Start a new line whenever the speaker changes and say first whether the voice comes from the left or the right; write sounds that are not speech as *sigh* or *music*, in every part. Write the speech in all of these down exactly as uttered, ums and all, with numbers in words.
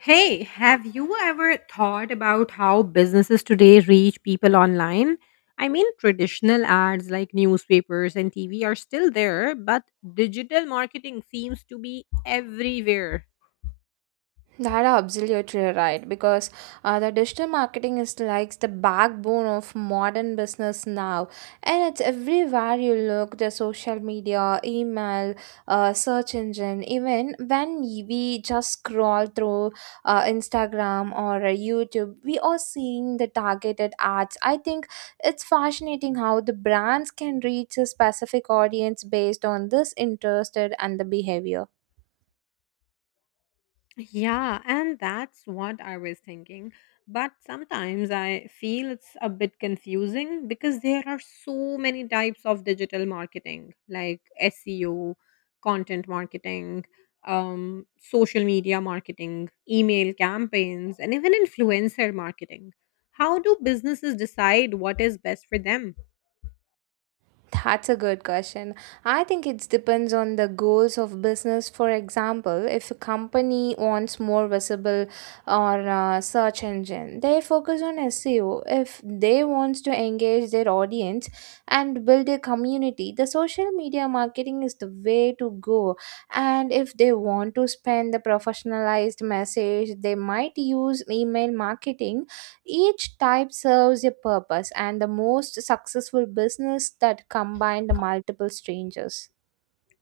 left: Hey, have you ever thought about how businesses today reach people online? I mean, traditional ads like newspapers and T V are still there, but digital marketing seems to be everywhere.
right: That are absolutely right because uh, the digital marketing is like the backbone of modern business now, and it's everywhere you look. The social media, email, uh, search engine, even when we just scroll through uh, Instagram or uh, YouTube, we are seeing the targeted ads. I think it's fascinating how the brands can reach a specific audience based on this interested and the behavior.
left: Yeah, and that's what I was thinking. But sometimes I feel it's a bit confusing because there are so many types of digital marketing, like S E O, content marketing, um, social media marketing, email campaigns, and even influencer marketing. How do businesses decide what is best for them?
right: That's a good question. I think it depends on the goals of business. For example, if a company wants more visible or uh, search engine, they focus on S E O. If they wants to engage their audience and build a community, the social media marketing is the way to go. And if they want to spend the professionalized message, they might use email marketing each type serves a purpose, and the most successful business that combine the multiple strangers.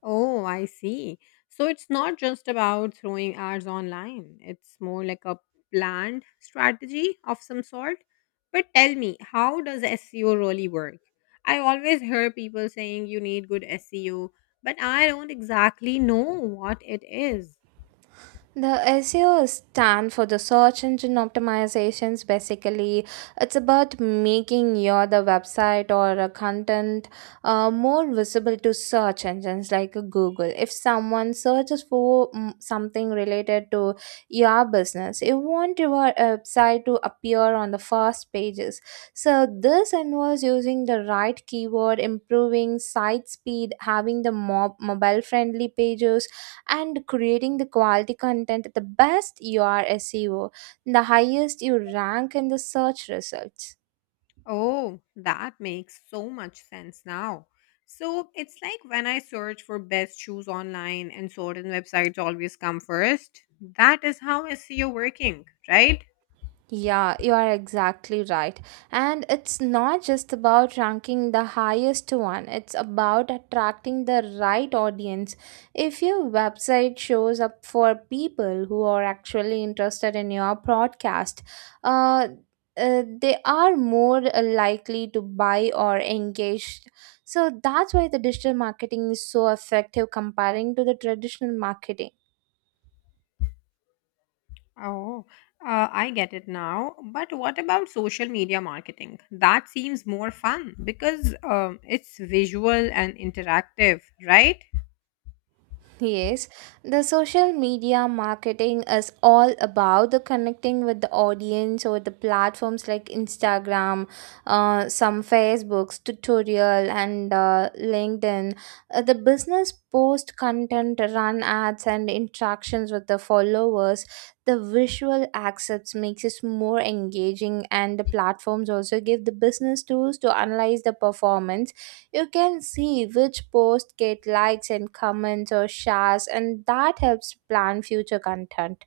left: Oh, I see. So it's not just about throwing ads online, it's more like a planned strategy of some sort. But tell me, how does S E O really work? I always hear people saying you need good S E O, but I don't exactly know what it is.
right: The S E O stand for the search engine optimizations. Basically, it's about making your the website or a content uh, more visible to search engines like Google. If someone searches for mm, something related to your business, you want your website to appear on the first pages. So this involves using the right keyword, improving site speed, having the mob- mobile friendly pages and creating the quality content the best you are S E O, the highest you rank in the search results.
left: Oh, that makes so much sense now. So it's like when I search for best shoes online and certain websites always come first. That is how S E O working, right?
right: Yeah, you are exactly right. And it's not just about ranking the highest one, it's about attracting the right audience. If your website shows up for people who are actually interested in your broadcast, uh, uh, they are more likely to buy or engage. So that's why the digital marketing is so effective comparing to the traditional marketing.
left: Oh, uh, I get it now. But what about social media marketing? That seems more fun because um, it's visual and interactive, right?
right: Yes, the social media marketing is all about the connecting with the audience or the platforms like Instagram, uh, some Facebook's tutorial and uh, LinkedIn. Uh, the business post content, run ads, and interactions with the followers. The visual access makes it more engaging, and the platforms also give the business tools to analyze the performance you can see which posts get likes and comments or shares, and that helps plan future content.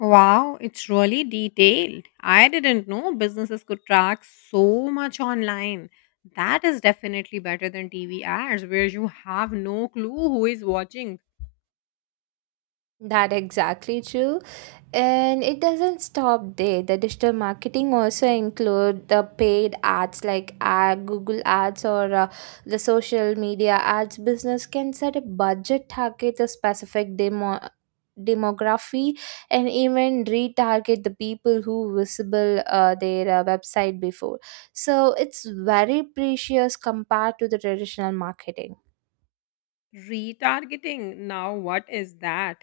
left: Wow, it's really detailed. I didn't know businesses could track so much online. That is definitely better than T V ads where you have no clue who is watching.
right: That exactly true. And it doesn't stop there. The digital marketing also include the paid ads like ad, Google ads or uh, the social media ads. Business can set a budget target, a specific demo demography and even retarget the people who visible uh, their uh, website before so it's very precious compared to the traditional marketing.
left: Retargeting. Now, what is that?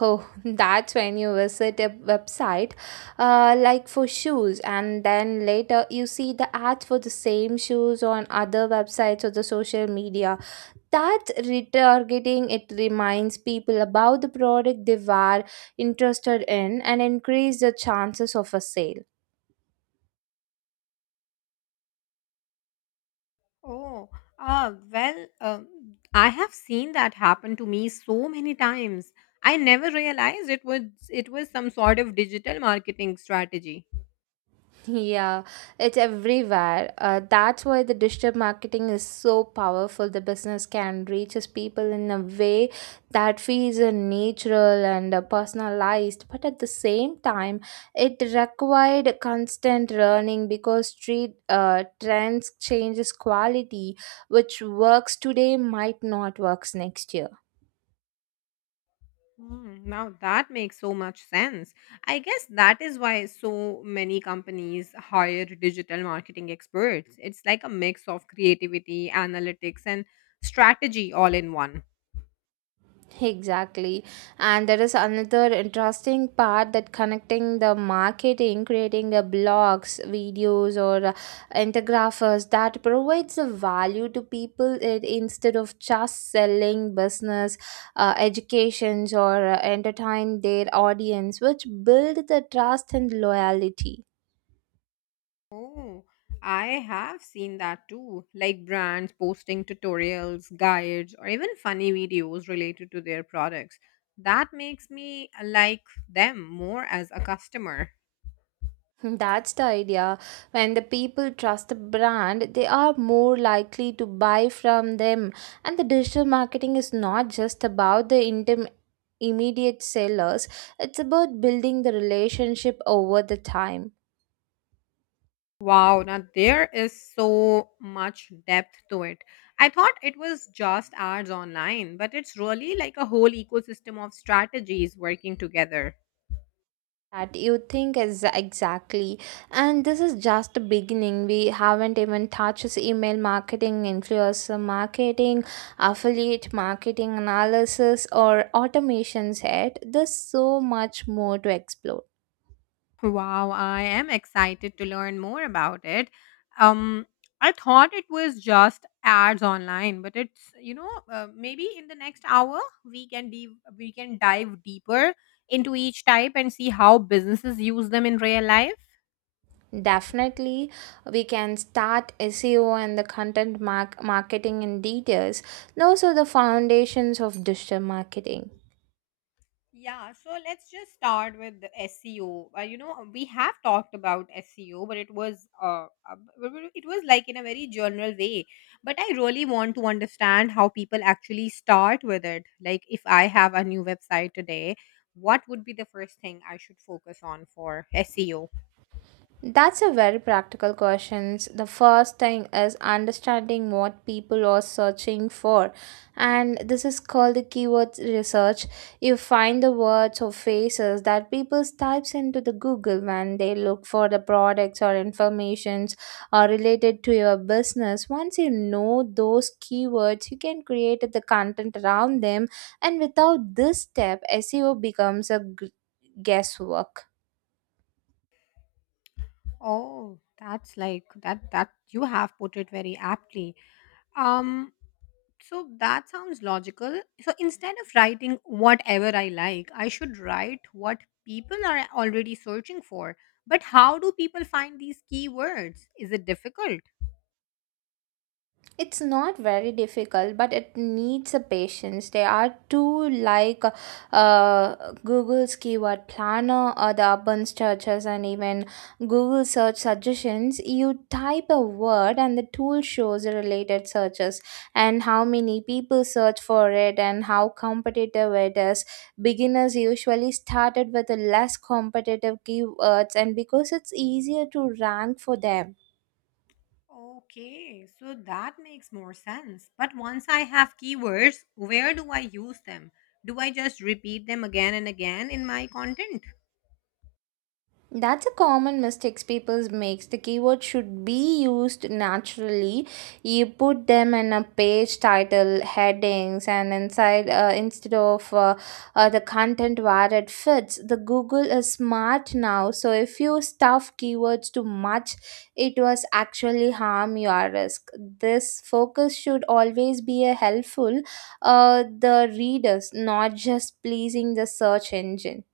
right: Oh, *laughs* that's when you visit a website uh, like for shoes, and then later you see the ads for the same shoes on other websites or the social media. That retargeting it reminds people about the product they were interested in and increase the chances of a sale.
left: Oh, uh, well, um I have seen that happen to me so many times. I never realized it was it was some sort of digital marketing strategy.
right: Yeah, it's everywhere. Uh, that's why the digital marketing is so powerful. The business can reach its people in a way that feels uh, natural and uh, personalized, but at the same time, it required constant learning because street uh, trends changes quality, which works today might not works next year.
left: Hmm, now that makes so much sense. I guess that is why so many companies hire digital marketing experts. It's like a mix of creativity, analytics, and strategy all in one.
right: Exactly. And there is another interesting part that connecting the marketing, creating a blogs, videos, or uh, infographics that provides a value to people it, instead of just selling business, uh, educations, or uh, entertain their audience, which build the trust and loyalty.
left: Oh, I have seen that too. Like brands posting tutorials, guides, or even funny videos related to their products. That makes me like them more as a customer.
right: *laughs* That's the idea. When the people trust the brand, they are more likely to buy from them. And the digital marketing is not just about the intim- immediate sellers, it's about building the relationship over the time.
left: Wow, now there is so much depth to it. I thought it was just ads online, but it's really like a whole ecosystem of strategies working together.
right: That you think is exactly and this is just the beginning we haven't even touched email marketing influencer marketing affiliate marketing analysis or automations yet there's so much more to explore.
left: Wow, I am excited to learn more about it. Um, I thought it was just ads online, but it's you know uh, maybe in the next hour we can dive we can dive deeper into each type and see how businesses use them in real life.
right: Definitely we can start SEO and the content mark- marketing in details. Those are the foundations of digital marketing.
left: Yeah, so let's just start with the S E O. Uh, you know, we have talked about S E O, but it was uh, uh, b- b- it was like in a very general way. But I really want to understand how people actually start with it. Like, if I have a new website today, what would be the first thing I should focus on for S E O?
right: That's a very practical question. The first thing is understanding what people are searching for, and this is called the keyword research. You find the words or phrases that people types into the Google when they look for the products or informations or related to your business. Once you know those keywords, you can create the content around them, and without this step, S E O becomes a g- guesswork.
left: Oh, that's like that that you have put it very aptly. Um So that sounds logical. So instead of writing whatever I like, I should write what people are already searching for. But how do people find these keywords? Is it difficult?
right: It's not very difficult, but it needs a patience. There are two like uh, Google's keyword planner or the urban searches and even Google search suggestions. You type a word and the tool shows related searches and how many people search for it and how competitive it is. Beginners usually started with the less competitive keywords and because it's easier to rank for them.
left: Okay, so that makes more sense. But once I have keywords, where do I use them? Do I just repeat them again and again in my content?
right: That's a common mistakes people makes. The keyword should be used naturally. You put them in a page title, headings, and inside uh, instead of uh, uh, the content where it fits. The Google is smart now, so if you stuff keywords too much, it was actually harm your risk. This focus should always be a helpful, uh, the readers, not just pleasing the search engine.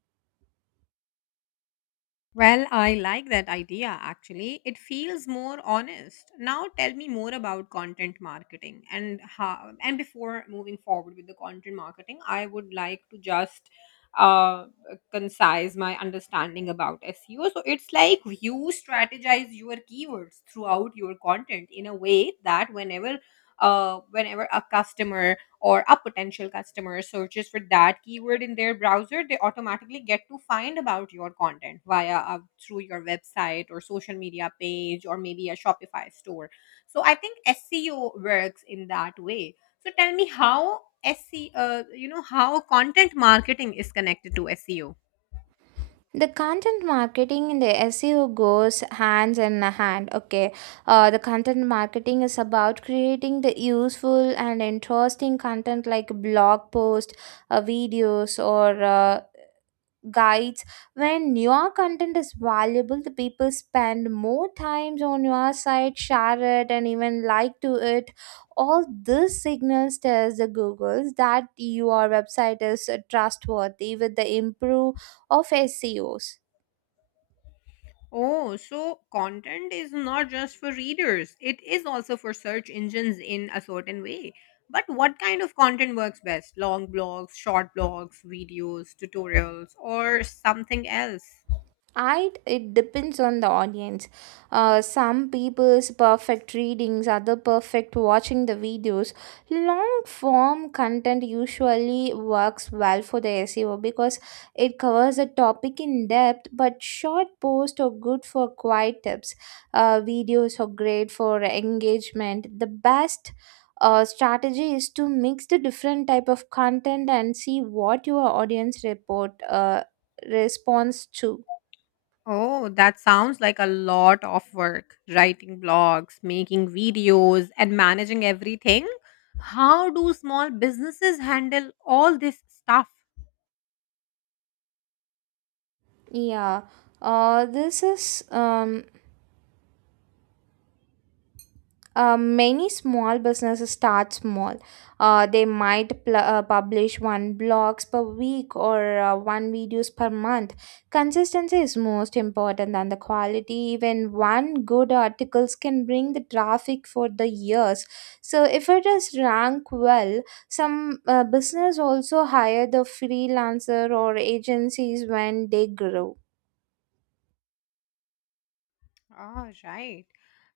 left: Well, I like that idea actually. It feels more honest. Now tell me more about content marketing and how and before moving forward with the content marketing, I would like to just uh concise my understanding about S E O. So it's like you strategize your keywords throughout your content in a way that whenever uh whenever a customer or a potential customer searches for that keyword in their browser, they automatically get to find about your content via uh, through your website or social media page or maybe a Shopify store. So I think S E O works in that way. So tell me how S E O, uh, you know, how content marketing is connected to S E O.
right: The content marketing and the SEO goes hands in hand, okay. Uh, the content marketing is about creating the useful and interesting content like blog posts, uh, videos, or uh, guides. When your content is valuable the people spend more times on your site share it and even like to it. All this signals tells the googles that your website is uh, trustworthy with the improve of SEOs.
left: Oh, so content is not just for readers, it is also for search engines in a certain way. But what kind of content works best? Long blogs, short blogs, videos, tutorials, or something else?
right: I It depends on the audience. Uh, some people's perfect readings, other perfect watching the videos. Long form content usually works well for the S E O because it covers a topic in depth. But short posts are good for quiet tips. Uh, videos are great for engagement. The best uh, strategy is to mix the different type of content and see what your audience report uh, responds to.
left: Oh, that sounds like a lot of work. Writing blogs, making videos, and managing everything. How do small businesses handle all this stuff?
right: Yeah, uh, this is um, uh, many small businesses start small. Uh, they might pl- uh, publish one blogs per week or uh, one videos per month. Consistency is most important than the quality. Even one good articles can bring the traffic for the years. So if it is rank well, some uh, business also hire the freelancer or agencies when they grow.
left: Ah, right.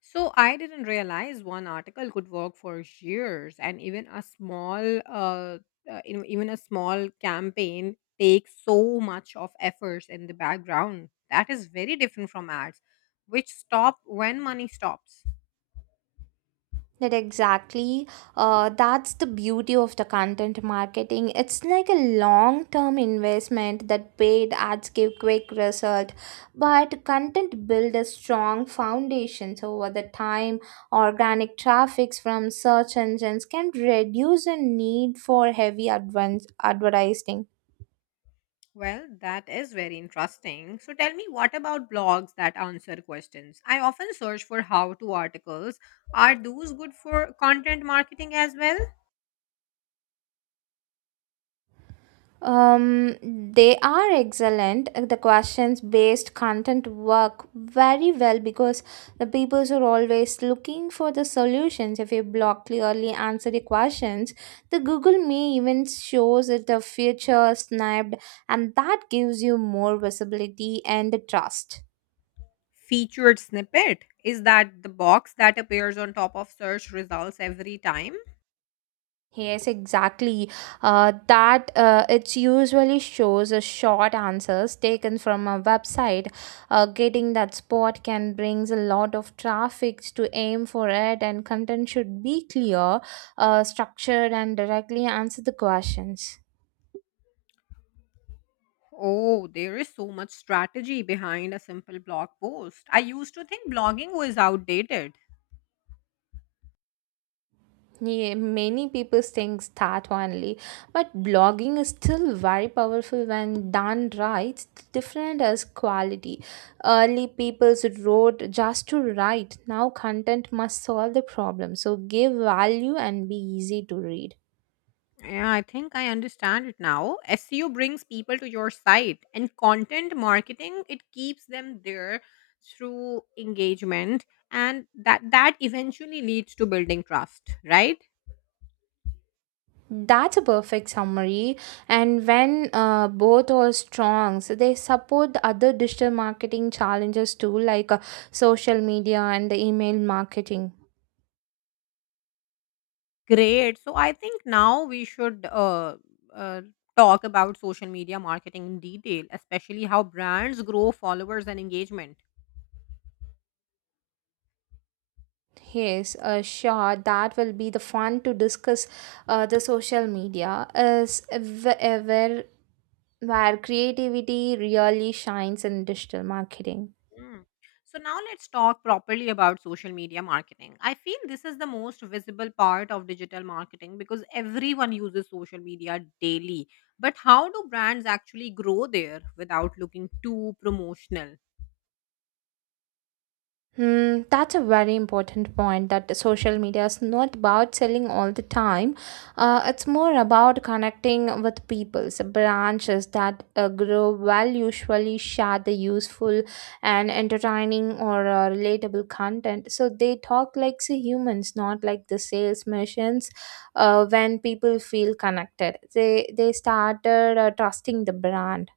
left: So I didn't realize one article could work for years, and even a small, uh, uh, you know, even a small campaign takes so much of efforts in the background. That is very different from ads, which stop when money stops.
right: That exactly. Uh, that's the beauty of the content marketing. It's like a long term investment that paid ads give quick result, but content build a strong foundation. So over the time, organic traffics from search engines can reduce the need for heavy advance advertising.
left: Well, that is very interesting. So tell me, what about blogs that answer questions? I often search for how to articles. Are those good for content marketing as well?
right: Um, they are excellent. The questions based content work very well because the peoples are always looking for the solutions. If you block clearly answer the questions, the Google may even shows it the future snapped, and that gives you more visibility and trust.
left: Featured snippet, is that the box that appears on top of search results every time?
right: Yes, exactly. Uh, that uh, it usually shows a short answers taken from a website. Uh, getting that spot can brings a lot of traffic to aim for it, and content should be clear, uh, structured, and directly answer the questions.
left: Oh, there is so much strategy behind a simple blog post. I used to think blogging was outdated.
right: Yeah, many people thinks that only, but blogging is still very powerful when done right. Different as quality. Early people wrote just to write. Now content must solve the problem. So give value and be easy to read.
left: Yeah, I think I understand it now. S E O brings people to your site, and content marketing it keeps them there through engagement, and that that eventually leads to building trust, right?
right: That's a perfect summary. And when uh, both are strong, so they support the other digital marketing challenges too, like uh, social media and the email marketing.
left: Great. So I think now we should uh, uh, talk about social media marketing in detail, especially how brands grow followers and engagement.
right: Yes, uh, sure. That will be the fun to discuss. Uh, the social media is wh- uh, where where creativity really shines in digital marketing.
left: Mm. So now let's talk properly about social media marketing. I feel this is the most visible part of digital marketing because everyone uses social media daily. But how do brands actually grow there without looking too promotional?
right: Hmm, that's a very important point that the social media is not about selling all the time. Uh, it's more about connecting with people. So branches that uh, grow well usually share the useful and entertaining or uh, relatable content. So they talk like the humans, not like the sales machines. Uh, when people feel connected, they they started uh, trusting the brand.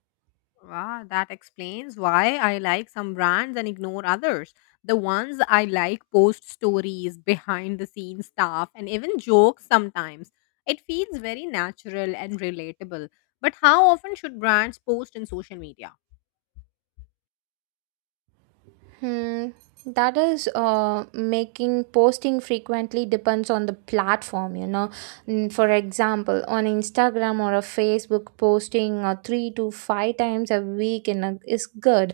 left: Ah, that explains why I like some brands and ignore others. The ones I like post stories, behind the scenes stuff, and even jokes sometimes. It feels very natural and relatable. But how often should brands post in social media?
right: Hmm, that is uh, making posting frequently depends on the platform, you know. Mm, for example, on Instagram or a Facebook, posting uh, three to five times a week in a, is good.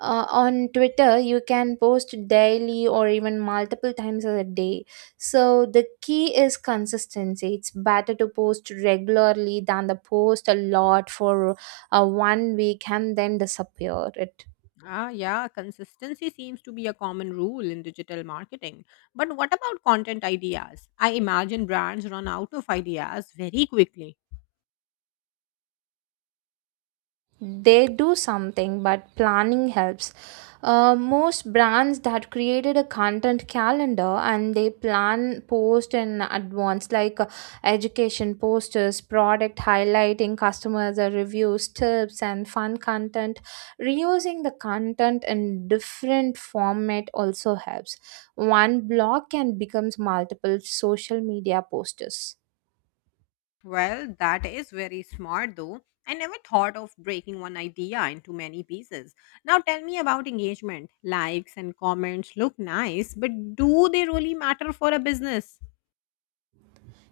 right: Uh, on Twitter, you can post daily or even multiple times a day. So the key is consistency. It's better to post regularly than the post a lot for uh, one week and then disappear. It.
left: Ah, yeah, consistency seems to be a common rule in digital marketing. But what about content ideas? I imagine brands run out of ideas very quickly.
right: They do something but planning helps. Uh, most brands that created a content calendar and they plan post in advance like uh, education posters product highlighting customers uh, reviews tips and fun content. Reusing the content in different format also helps. One blog can becomes multiple social media posters.
left: Well, that is very smart though. I never thought of breaking one idea into many pieces. Now tell me about engagement. Likes and comments look nice, but do they really matter for a business?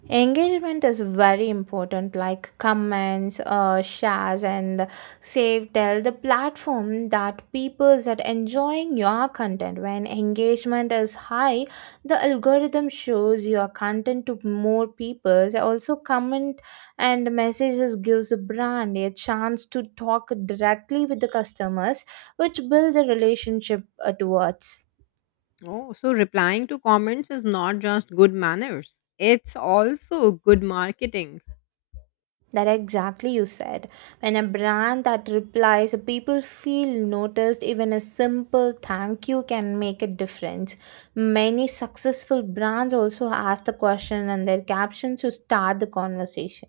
right: Engagement is very important, like comments, uh, shares, and save. Tell the platform that people that enjoying your content. When engagement is high, the algorithm shows your content to more people. Also, comment and messages gives a brand a chance to talk directly with the customers, which build the relationship uh, towards.
left: Oh, so replying to comments is not just good manners, it's also good marketing.
right: That exactly you said. When a brand that replies, people feel noticed, even a simple thank you can make a difference. Many successful brands also ask the question and their captions to start the conversation.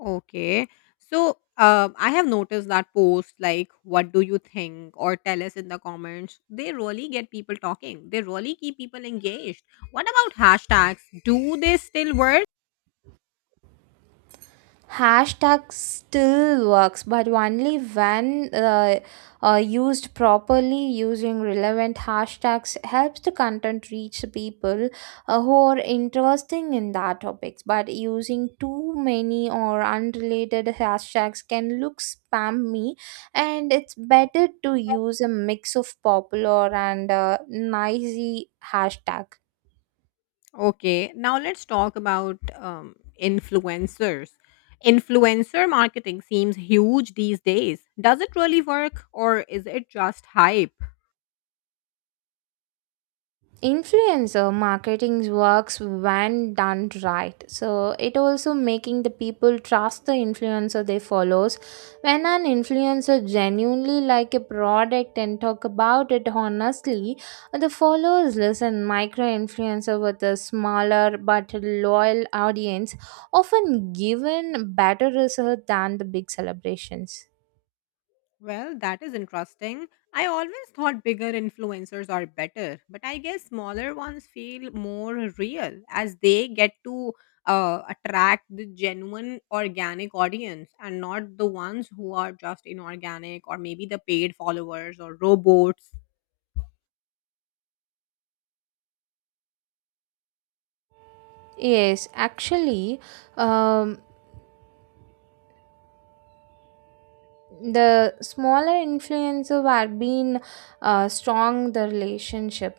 left: Okay. So uh, I have noticed that posts like, what do you think? Or tell us in the comments. They really get people talking. They really keep people engaged. What about hashtags? Do they still work?
right: Hashtag still works, but only when uh, uh, used properly. Using relevant hashtags helps the content reach the people uh, who are interesting in that topics. But using too many or unrelated hashtags can look spammy, and it's better to use a mix of popular and uh, noisy hashtag.
left: Okay. Now let's talk about um, influencers. Influencer marketing seems huge these days. Does it really work or is it just hype?
right: Influencer marketing works when done right so it also making the people trust the influencer they follows. When an influencer genuinely like a product and talk about it honestly the followers listen micro influencer with a smaller but loyal audience often given better result than the big celebrations.
left: Well, that is interesting. I always thought bigger influencers are better, but I guess smaller ones feel more real as they get to uh, attract the genuine organic audience and not the ones who are just inorganic or maybe the paid followers or robots.
right: Yes, actually, um, the smaller influencer have been uh, strong the relationship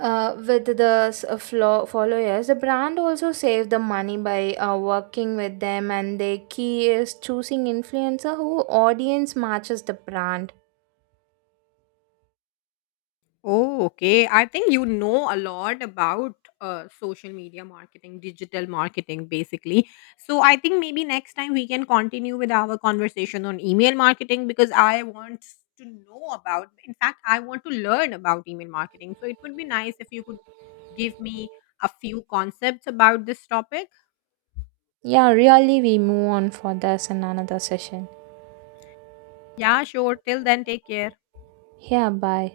right: uh, with the s- uh, flo- followers the brand also save the money by uh, working with them and the key is choosing influencer who audience matches the brand.
left: Oh, okay. I think you know a lot about uh, social media marketing, digital marketing, basically. So I think maybe next time we can continue with our conversation on email marketing because I want to know about, in fact, I want to learn about email marketing. So it would be nice if you could give me a few concepts about this topic.
right: Yeah really we move on for this in another session.
left: Yeah, sure. Till then, take care.
right: Yeah bye.